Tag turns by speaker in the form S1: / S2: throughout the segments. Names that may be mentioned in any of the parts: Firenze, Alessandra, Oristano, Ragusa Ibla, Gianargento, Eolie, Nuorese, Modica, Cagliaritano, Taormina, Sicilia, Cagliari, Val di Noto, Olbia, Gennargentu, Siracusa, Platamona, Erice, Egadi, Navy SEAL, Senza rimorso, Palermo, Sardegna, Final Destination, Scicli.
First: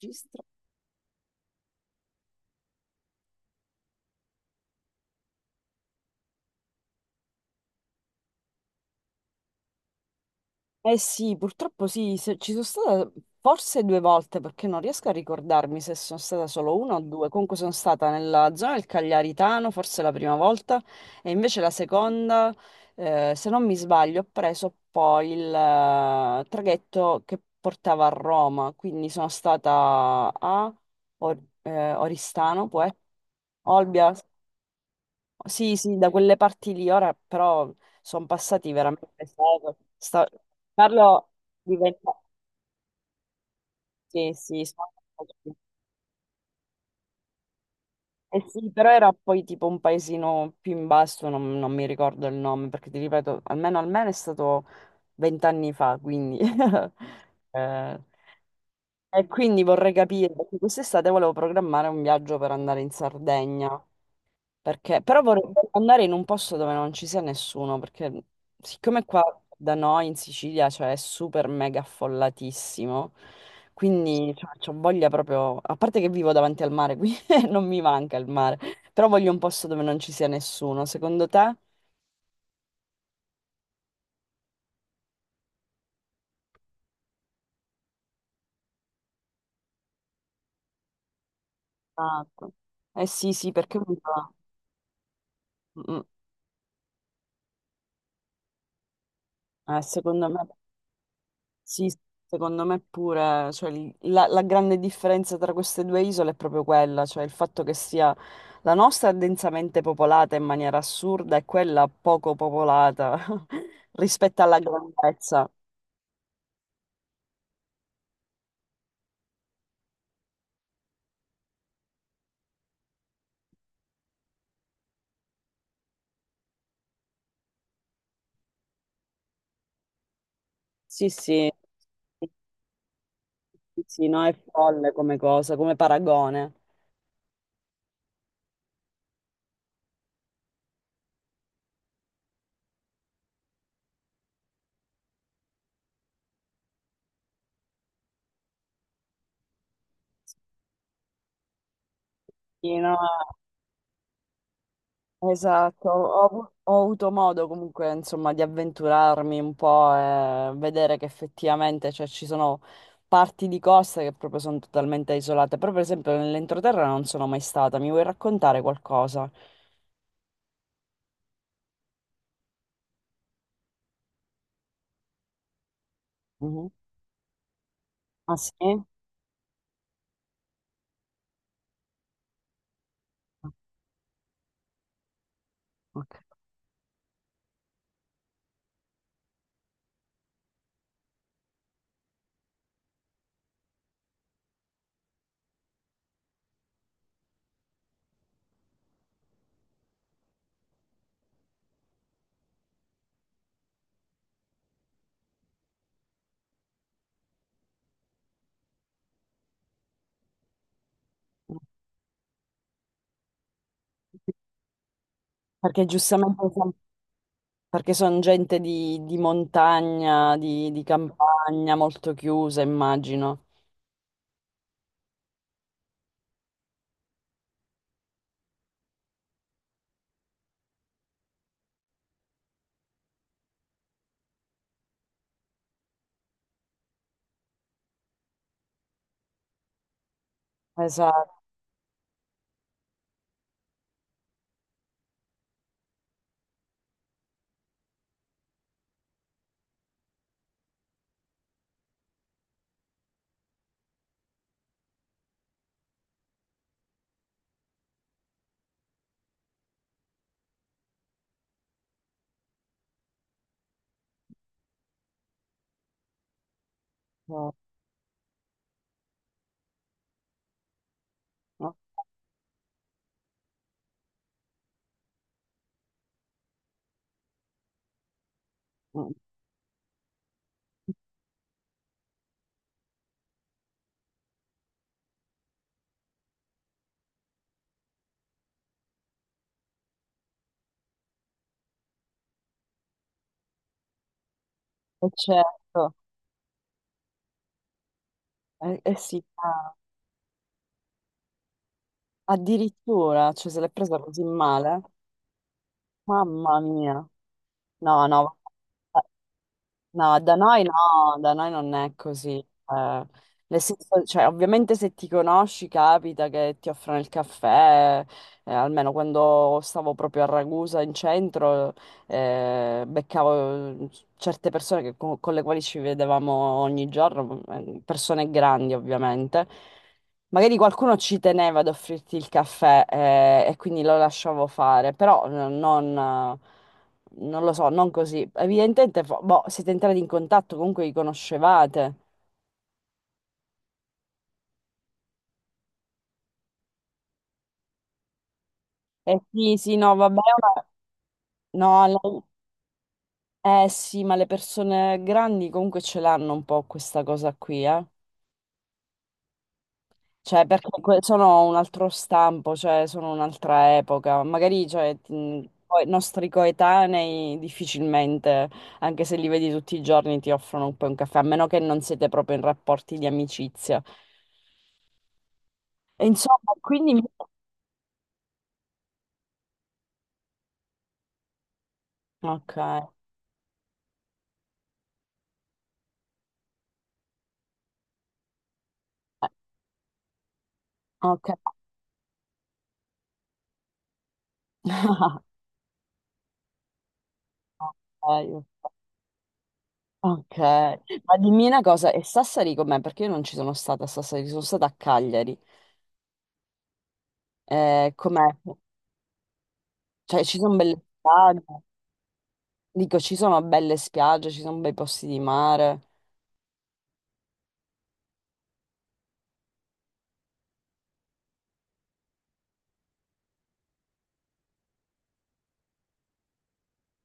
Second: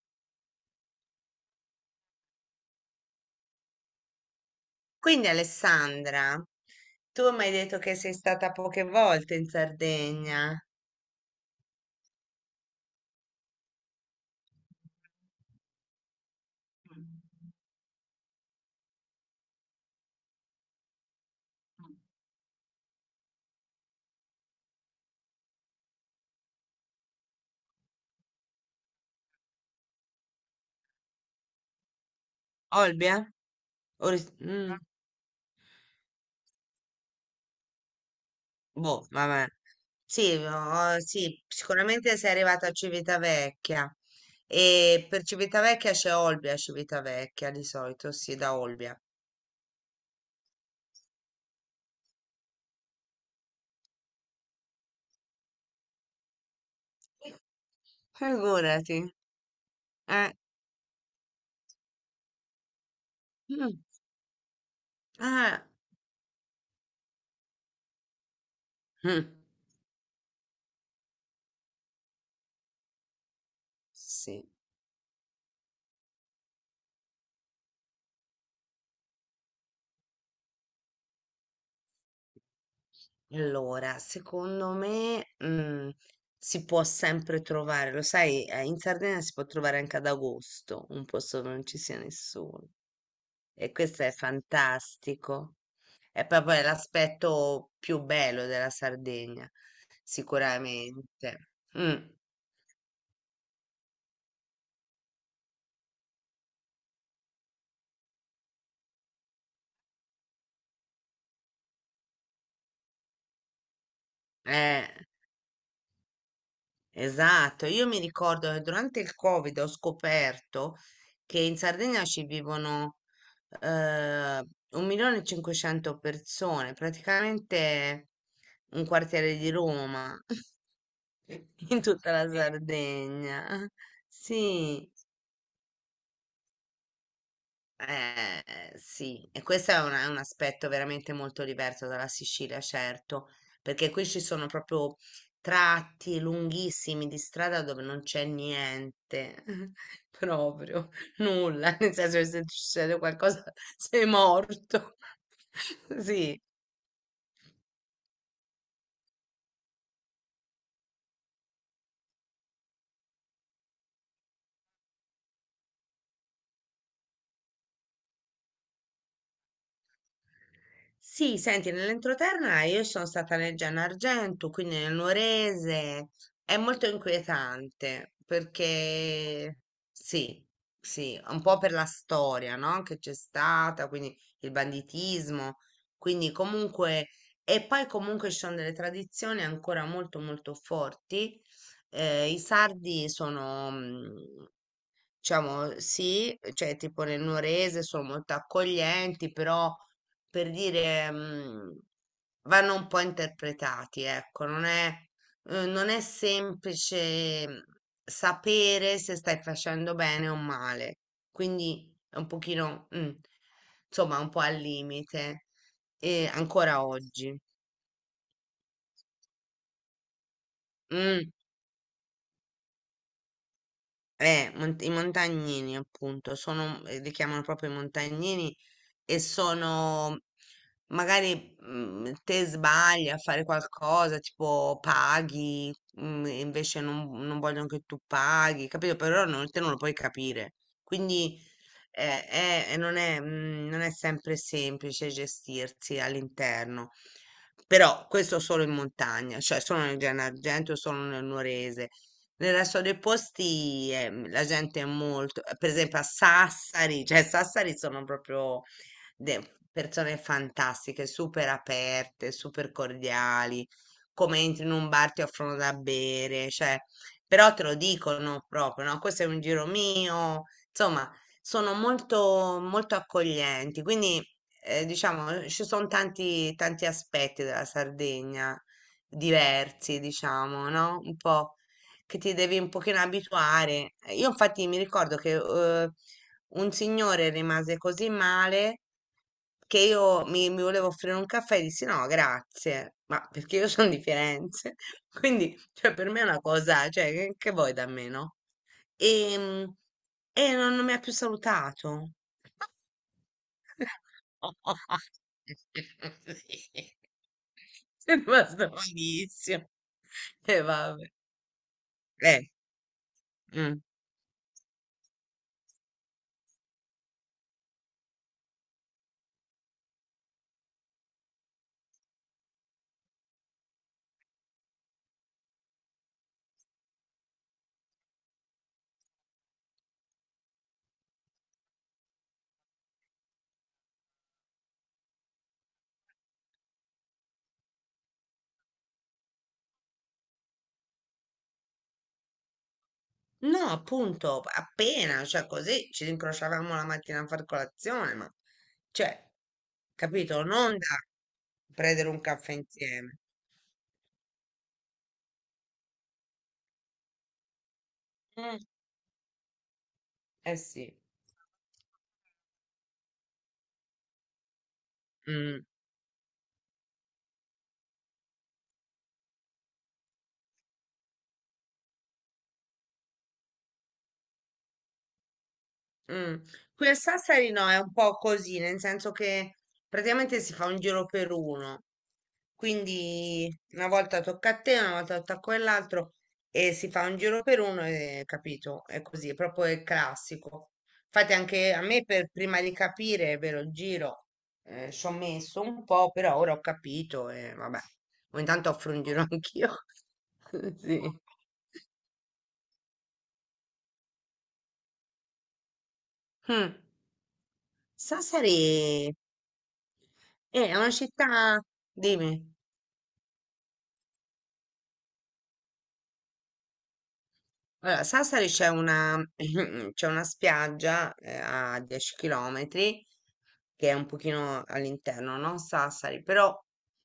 S1: Registro.
S2: Quindi Alessandra, tu mi hai detto che sei stata poche volte in Sardegna.
S1: Eh sì, purtroppo sì, ci sono stata forse due volte perché non riesco a ricordarmi se sono stata solo una o due.
S2: Mm.
S1: Comunque sono stata nella zona del Cagliaritano, forse la prima volta, e invece la seconda, se non mi sbaglio, ho preso poi il traghetto che portava a Roma, quindi sono stata a Oristano, poi
S2: Olbia?
S1: Olbia.
S2: No,
S1: Sì, sì, da quelle parti lì, ora però sono passati
S2: boh,
S1: veramente
S2: vabbè.
S1: secoli.
S2: Sì, ho-
S1: Parlo
S2: sì,
S1: di
S2: sicuramente
S1: 20 anni.
S2: sei arrivata a Civitavecchia.
S1: Sì, sì, sono
S2: E per
S1: passati.
S2: Civitavecchia c'è Olbia, Civitavecchia di solito, sì,
S1: Eh
S2: da
S1: sì, però
S2: Olbia.
S1: era poi tipo un paesino più in basso, non mi ricordo il nome, perché ti ripeto, almeno almeno è stato 20 anni fa, quindi... eh,
S2: Figurati.
S1: e quindi vorrei capire,
S2: Eh.
S1: perché quest'estate volevo programmare un viaggio per andare in Sardegna.
S2: Mm.
S1: Perché, però vorrei
S2: Ah.
S1: andare in un posto dove non ci sia nessuno, perché siccome qua
S2: Mm.
S1: da noi in Sicilia, cioè, è super mega affollatissimo, quindi
S2: Sì.
S1: ho voglia proprio, a parte che vivo davanti al mare, qui non mi manca il mare, però voglio un posto dove non ci sia nessuno, secondo te?
S2: Allora, secondo me, si può sempre trovare, lo sai, in Sardegna si può trovare anche ad agosto un posto dove non ci sia
S1: Esatto.
S2: nessuno
S1: Eh sì, sì,
S2: e
S1: perché
S2: questo è fantastico.
S1: Mm,
S2: È proprio l'aspetto più bello della Sardegna,
S1: secondo me.
S2: sicuramente.
S1: Sì,
S2: Mm,
S1: secondo me pure, cioè, la grande differenza tra queste due isole è proprio quella, cioè il fatto che sia la nostra è densamente popolata in maniera assurda e quella poco popolata rispetto alla
S2: eh.
S1: grandezza.
S2: Esatto, io mi ricordo che durante il Covid ho scoperto che in Sardegna ci vivono eh, 1.500.000 persone, praticamente un quartiere di Roma
S1: Sì, sì,
S2: in tutta la
S1: sì,
S2: Sardegna.
S1: sì, no, è
S2: Sì,
S1: folle come cosa, come paragone.
S2: Eh, sì, e questo è un aspetto veramente molto diverso dalla Sicilia, certo, perché qui ci sono proprio tratti lunghissimi di strada dove non c'è niente, proprio nulla, nel senso che se
S1: Sì, no,
S2: succede qualcosa sei morto.
S1: esatto,
S2: Sì,
S1: ho avuto modo comunque insomma di avventurarmi un po' e vedere che effettivamente cioè, ci sono parti di costa che proprio sono totalmente isolate. Però per esempio nell'entroterra non sono mai stata, mi vuoi raccontare qualcosa?
S2: sì, senti, nell'entroterra io sono stata nel Gianargento, quindi nel Nuorese. È
S1: Mhm.
S2: molto inquietante
S1: Ah sì?
S2: perché sì, sì, un po' per la storia, no? Che c'è stata, quindi il banditismo,
S1: Ok.
S2: quindi comunque, e poi comunque ci sono delle tradizioni ancora molto molto forti. I sardi sono, diciamo sì, cioè tipo nel Nuorese sono molto accoglienti, però per dire vanno un po' interpretati, ecco, non è semplice, sapere se stai facendo bene o male, quindi è un pochino, insomma, un po' al limite,
S1: Perché
S2: e
S1: giustamente
S2: ancora oggi.
S1: perché sono gente di montagna, di
S2: Mm.
S1: campagna, molto chiusa immagino.
S2: I montagnini, appunto, li chiamano proprio i montagnini e sono, magari te sbagli a fare qualcosa, tipo paghi, e invece non vogliono che tu paghi, capito? Però non, te non lo puoi capire.
S1: Esatto.
S2: Quindi non è sempre semplice gestirsi all'interno. Però questo solo in montagna, cioè solo nel Gennargentu, solo nel Nuorese. Nel resto dei posti la gente è molto, per esempio a Sassari, cioè Sassari sono proprio persone fantastiche, super aperte, super cordiali. Come entri in un bar ti offrono da bere, cioè, però
S1: No?
S2: te lo dicono proprio, no? Questo è un giro mio, insomma, sono molto, molto accoglienti, quindi diciamo ci sono tanti, tanti aspetti della Sardegna
S1: Mm.
S2: diversi, diciamo, no? Un po' che ti devi un pochino abituare. Io infatti mi ricordo che un signore rimase così male che io mi volevo offrire un caffè e dissi no, grazie, ma perché io sono di Firenze.
S1: E
S2: Quindi
S1: certo.
S2: cioè, per me è una cosa, cioè, che vuoi da me, no?
S1: Eh sì,
S2: E, mm,
S1: ah,
S2: e non mi ha più salutato.
S1: addirittura, cioè se l'è presa così male, mamma mia.
S2: Sì.
S1: No,
S2: È
S1: no,
S2: rimasto malissimo.
S1: no, da
S2: E
S1: noi
S2: vabbè.
S1: no, da noi non è così.
S2: Eh,
S1: Eh. Nel
S2: mm.
S1: senso, cioè, ovviamente se ti conosci capita che ti offrono il caffè, almeno quando stavo proprio a Ragusa in centro, beccavo certe persone con le quali ci vedevamo ogni giorno, persone grandi ovviamente. Magari qualcuno ci teneva ad offrirti il caffè, e quindi lo lasciavo fare, però non... non lo so, non così. Evidentemente, boh, siete entrati in contatto, comunque vi conoscevate.
S2: No, appunto, appena, cioè così ci rincrociavamo la mattina a far colazione, ma
S1: Eh
S2: cioè,
S1: sì, sì, no, vabbè,
S2: capito? Non da
S1: no,
S2: prendere un caffè insieme.
S1: sì, ma le persone grandi comunque ce l'hanno un po' questa cosa qui, eh.
S2: Mm.
S1: Cioè,
S2: Eh
S1: perché
S2: sì.
S1: sono un altro stampo, cioè, sono un'altra epoca. Magari, cioè,
S2: Mm.
S1: poi i nostri coetanei difficilmente, anche se li vedi tutti i giorni, ti offrono un po' un caffè, a meno che non siete proprio in rapporti di amicizia. E
S2: Mm.
S1: insomma,
S2: Qui
S1: quindi...
S2: a Sassari no, è un po' così, nel senso che praticamente si fa un giro per uno.
S1: Ok.
S2: Quindi una volta tocca a te, una volta tocca a quell'altro e si fa un giro per uno e capito, è così, è proprio il classico.
S1: Ok,
S2: Infatti anche a me per prima di capire, è vero, il giro, ci ho messo un po', però ora ho capito e vabbè, ogni
S1: ok,
S2: tanto offro un giro anch'io.
S1: ok.
S2: Sì.
S1: Ma dimmi una cosa, e Sassari com'è? Perché io non ci sono stata a Sassari, sono stata a Cagliari.
S2: Mm.
S1: Com'è?
S2: Sassari
S1: Cioè, ci sono
S2: eh, è
S1: belle
S2: una
S1: spiagge,
S2: città, dimmi.
S1: dico, ci sono belle spiagge, ci sono bei posti di mare.
S2: Allora, Sassari c'è una spiaggia a 10 km, che è un pochino all'interno, non Sassari, però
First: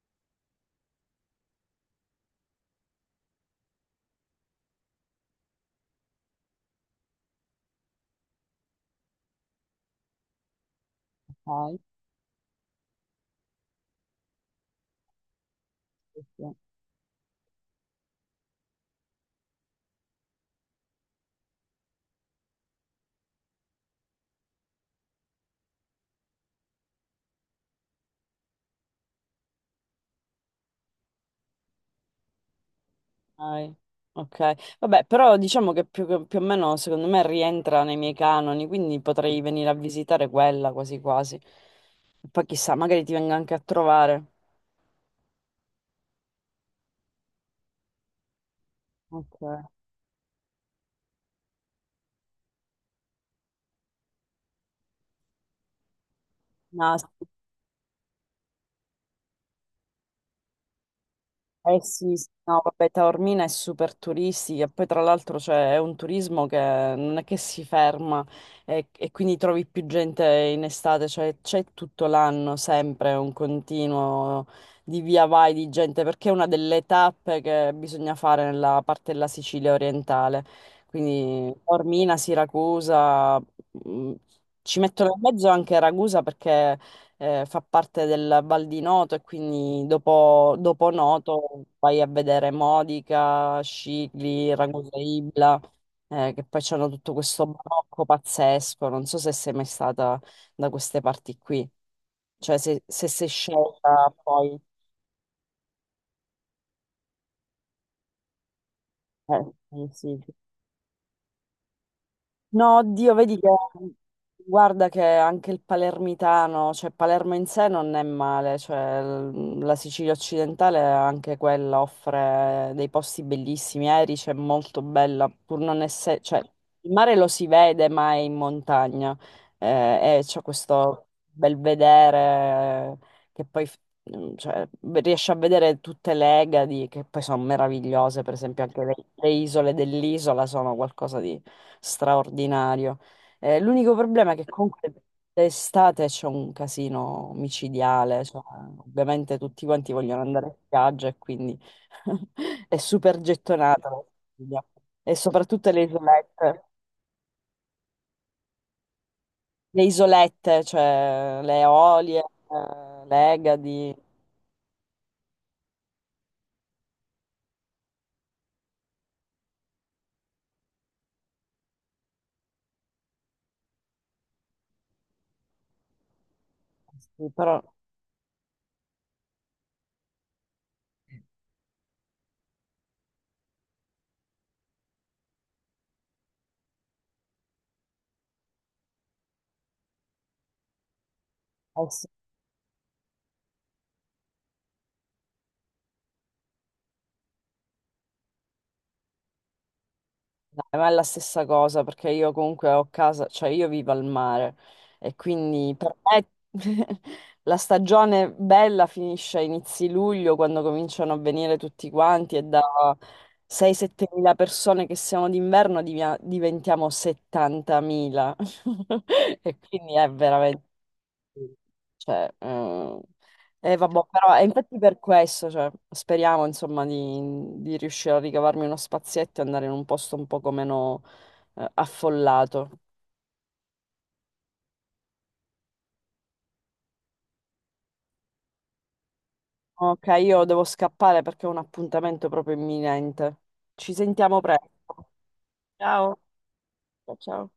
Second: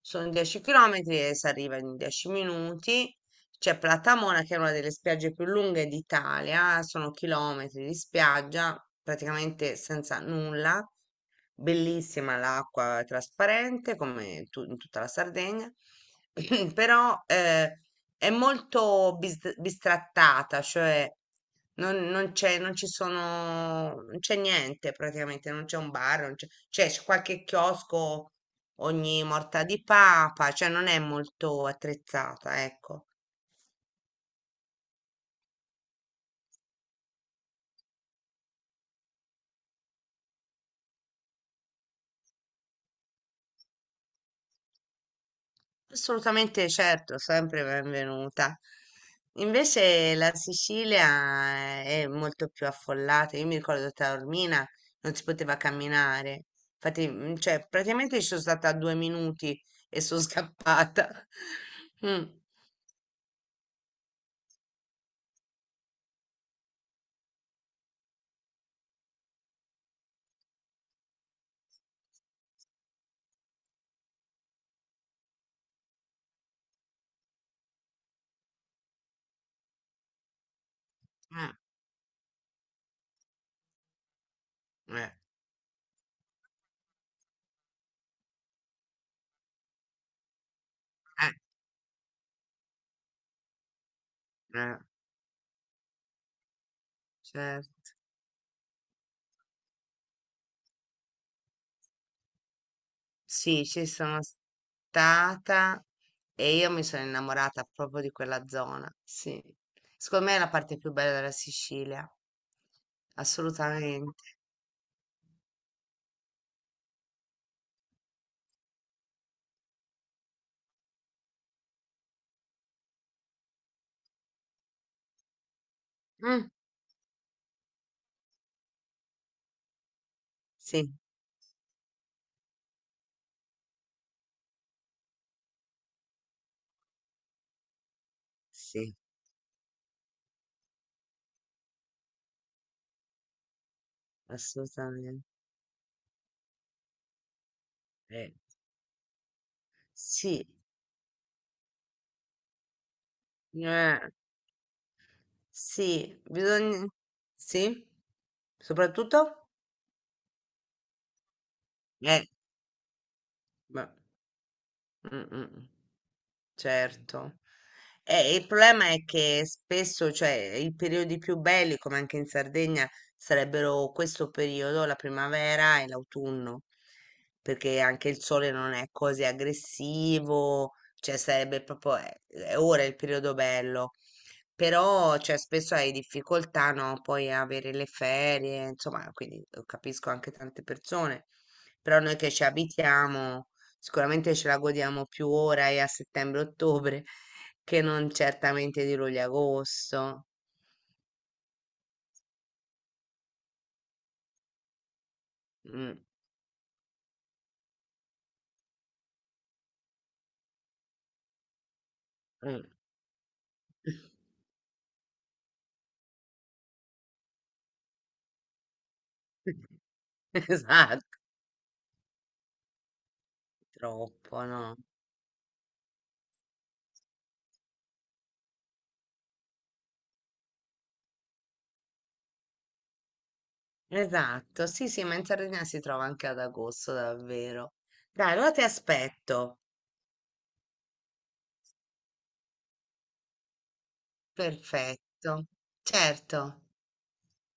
S2: sono 10 km e si arriva in 10 minuti. C'è Platamona che è una delle spiagge più lunghe d'Italia, sono chilometri di spiaggia praticamente senza nulla,
S1: Ok,
S2: bellissima. L'acqua è trasparente in tutta la Sardegna.
S1: sì, sì.
S2: Però è molto bistrattata, cioè non c'è, non ci sono, non c'è niente praticamente, non c'è un bar, non c'è, cioè c'è qualche chiosco ogni morta di papa, cioè non è molto attrezzata, ecco.
S1: Ok, ok. Vabbè, però diciamo che più o meno, secondo me, rientra nei miei canoni, quindi potrei venire a visitare quella quasi quasi. Poi chissà, magari ti vengo anche a trovare.
S2: Assolutamente certo, sempre benvenuta.
S1: Ok.
S2: Invece la Sicilia è molto più affollata. Io mi ricordo Taormina non si poteva camminare.
S1: No,
S2: Infatti, cioè, praticamente ci sono stata 2 minuti e sono scappata.
S1: eh sì,
S2: Mm.
S1: sì, no, vabbè, Taormina è super turistica, e poi tra l'altro c'è è un turismo che non è che si ferma e quindi trovi più gente in estate, cioè c'è tutto l'anno sempre un continuo di via vai di gente, perché è una delle tappe che bisogna fare nella parte della Sicilia orientale, quindi
S2: Eh,
S1: Taormina, Siracusa, mm, ci mettono
S2: eh,
S1: in mezzo anche Ragusa perché fa parte del Val di Noto e quindi dopo
S2: eh,
S1: Noto vai a vedere Modica, Scicli,
S2: eh,
S1: Ragusa Ibla, che poi c'hanno tutto questo
S2: certo.
S1: barocco pazzesco. Non so se sei mai stata da queste parti qui, cioè se sei
S2: Sì, ci
S1: scelta
S2: sono
S1: poi...
S2: stata e io mi sono innamorata proprio di quella zona. Sì.
S1: eh, sì,
S2: Secondo
S1: sì.
S2: me è la parte più bella della Sicilia.
S1: No, oddio, vedi che
S2: Assolutamente.
S1: guarda che anche il palermitano, cioè Palermo in sé non è male, cioè la Sicilia occidentale anche quella offre dei posti bellissimi, Erice è molto bella, pur non essere, cioè
S2: Mh.
S1: il mare lo si vede ma è in montagna e c'è
S2: Sì,
S1: questo bel vedere che poi cioè, beh, riesci a vedere tutte le Egadi che poi sono meravigliose, per esempio anche le,
S2: sì,
S1: le isole dell'isola sono qualcosa di straordinario. L'unico problema è che comunque
S2: assolutamente.
S1: d'estate c'è un casino micidiale,
S2: Eh,
S1: cioè, ovviamente tutti quanti vogliono
S2: Sì,
S1: andare in spiaggia e quindi è super gettonata la
S2: eh,
S1: Sicilia. E soprattutto
S2: sì, bisogn sì? Soprattutto?
S1: le isolette, cioè le Eolie,
S2: Eh,
S1: le
S2: beh,
S1: Egadi.
S2: mh-mh. Certo. Il problema è che spesso, cioè, i periodi più belli, come anche in Sardegna, sarebbero questo periodo, la primavera e l'autunno,
S1: Sì, però...
S2: perché anche il sole non è così aggressivo, cioè sarebbe proprio, ora è il periodo bello. Però, cioè, spesso hai difficoltà, no? Poi a avere le ferie, insomma, quindi capisco anche tante persone.
S1: eh
S2: Però
S1: sì.
S2: noi che ci abitiamo sicuramente ce la godiamo più ora e a settembre-ottobre che non certamente di luglio e agosto.
S1: Dai, ma è la stessa cosa perché io comunque ho casa, cioè io vivo al mare e quindi per
S2: Mm,
S1: me la stagione bella finisce a inizi luglio quando cominciano a venire tutti quanti e da
S2: mm.
S1: 6-7 mila persone che siamo d'inverno diventiamo 70 mila e quindi è veramente
S2: Esatto,
S1: cioè, vabbè, però è
S2: troppo, no?
S1: infatti per questo, cioè, speriamo insomma di riuscire a ricavarmi uno spazietto e andare in un posto un poco meno affollato.
S2: Esatto, sì, sì, ma in Sardegna si trova anche ad agosto, davvero. Dai, allora ti aspetto.
S1: Ok, io devo scappare perché ho un appuntamento proprio imminente. Ci sentiamo presto.
S2: Perfetto.
S1: Ciao.
S2: Certo.
S1: Ciao. Ciao.